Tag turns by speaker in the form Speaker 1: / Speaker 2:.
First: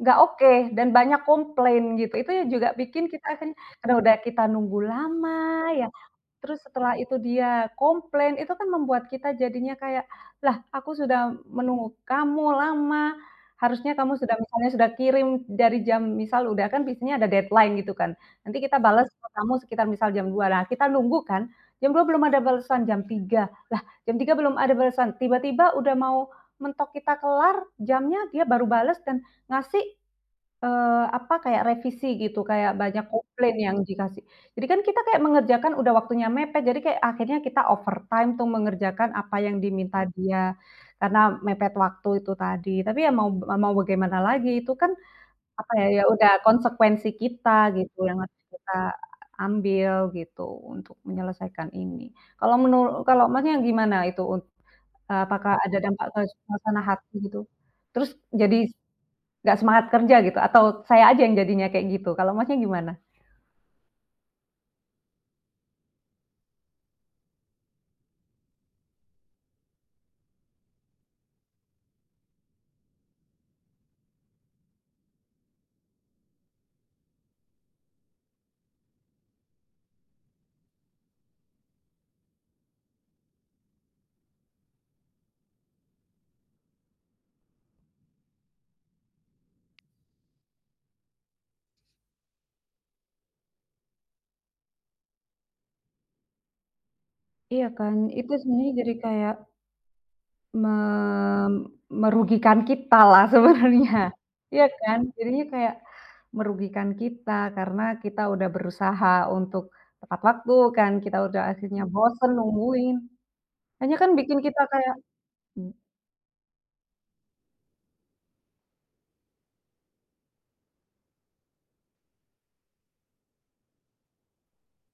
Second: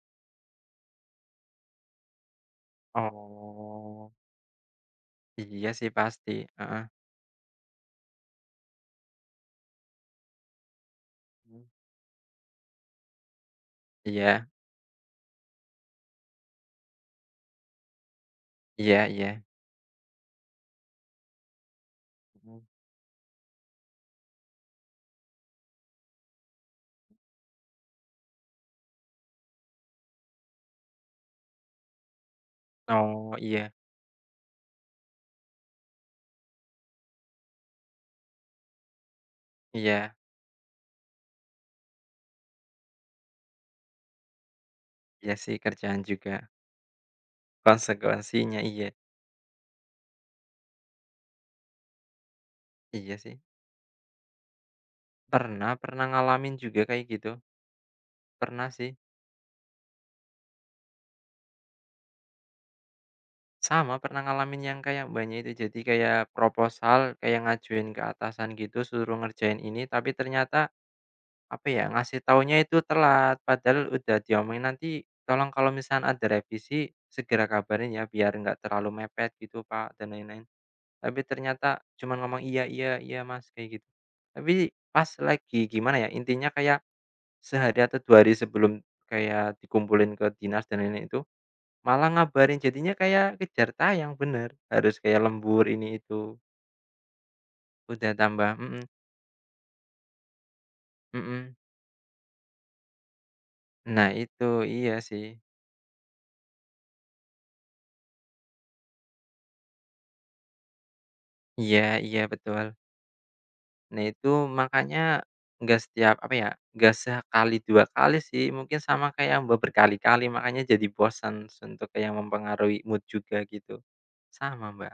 Speaker 1: Enggak oke, dan banyak komplain, gitu, itu yang juga bikin kita kan, karena
Speaker 2: Oh.
Speaker 1: udah kita nunggu lama
Speaker 2: Iya
Speaker 1: ya.
Speaker 2: sih pasti,
Speaker 1: Terus,
Speaker 2: heeh.
Speaker 1: setelah itu dia komplain, itu kan membuat kita jadinya kayak, "Lah, aku sudah menunggu kamu, lama, harusnya kamu sudah
Speaker 2: Iya.
Speaker 1: misalnya sudah kirim dari jam" misal udah kan biasanya ada deadline, gitu kan. Nanti kita
Speaker 2: Iya
Speaker 1: bales ke
Speaker 2: iya.
Speaker 1: kamu sekitar misal jam 2.00, nah, kita nunggu kan, jam 2.00, belum ada
Speaker 2: Mmm.
Speaker 1: balesan, jam 3.00, "Lah, jam tiga belum ada balesan," tiba-tiba udah mau mentok kita kelar, jamnya, dia baru bales dan ngasih, eee, apa kayak revisi gitu, kayak banyak
Speaker 2: Oh,
Speaker 1: komplain
Speaker 2: iya.
Speaker 1: yang dikasih. Jadi kan kita kayak mengerjakan, udah waktunya mepet, jadi kayak akhirnya kita overtime untuk mengerjakan apa yang diminta
Speaker 2: Iya.
Speaker 1: dia karena mepet waktu itu tadi. Tapi ya mau mau bagaimana lagi, itu kan,
Speaker 2: Iya sih,
Speaker 1: apa ya,
Speaker 2: kerjaan
Speaker 1: ya udah
Speaker 2: juga.
Speaker 1: konsekuensi kita gitu, yang harus
Speaker 2: Konsekuensinya
Speaker 1: kita
Speaker 2: iya.
Speaker 1: ambil gitu, untuk menyelesaikan ini. Kalau menuru
Speaker 2: Iya
Speaker 1: kalau
Speaker 2: sih.
Speaker 1: Masnya gimana, itu un eee, apakah
Speaker 2: Pernah
Speaker 1: ada
Speaker 2: pernah
Speaker 1: dampak ke
Speaker 2: ngalamin juga
Speaker 1: suasana
Speaker 2: kayak
Speaker 1: hati
Speaker 2: gitu.
Speaker 1: gitu? Terus,
Speaker 2: Pernah
Speaker 1: jadi
Speaker 2: sih.
Speaker 1: nggak semangat kerja gitu, atau, saya aja yang jadinya kayak gitu, kalau Masnya gimana?
Speaker 2: Sama, pernah ngalamin yang kayak Mbaknya itu, jadi kayak proposal, kayak ngajuin ke atasan gitu, suruh ngerjain ini, tapi ternyata, apa ya, ngasih taunya itu telat, padahal udah diomongin, "Nanti, tolong kalau misalkan ada revisi, segera kabarin ya, biar enggak terlalu mepet," gitu Kak dan lain-lain. Tapi ternyata cuma ngomong "Iya iya iya Mas," kayak gitu. Tapi, pas lagi gimana ya, intinya kayak sehari atau 2 hari sebelum, kayak dikumpulin ke dinas dan ini-itu, malah ngabarin jadinya kayak kejar tayang benar, harus kayak lembur ini-itu.
Speaker 1: Iya kan,
Speaker 2: Udah
Speaker 1: itu
Speaker 2: tambah
Speaker 1: sebenarnya
Speaker 2: mhm.
Speaker 1: jadi kayak me
Speaker 2: Mhm.
Speaker 1: merugikan kita lah, sebenarnya.
Speaker 2: Nah itu,
Speaker 1: Iya
Speaker 2: iya
Speaker 1: kan?
Speaker 2: sih.
Speaker 1: Jadinya kayak, merugikan kita, karena kita udah berusaha untuk tepat waktu kan, kita udah
Speaker 2: Iya
Speaker 1: akhirnya
Speaker 2: iya,
Speaker 1: bosen,
Speaker 2: betul.
Speaker 1: nungguin. Akhirnya
Speaker 2: Nah
Speaker 1: kan
Speaker 2: itu,
Speaker 1: bikin kita kayak
Speaker 2: makannya
Speaker 1: mmm.
Speaker 2: enggak setiap, apa ya, enggak sekali, dua kali sih. Mungkin sama kayak Mbak berkali-kali, makannya jadi bosan untuk yang mempengaruhi mood juga, gitu. Sama Mbak.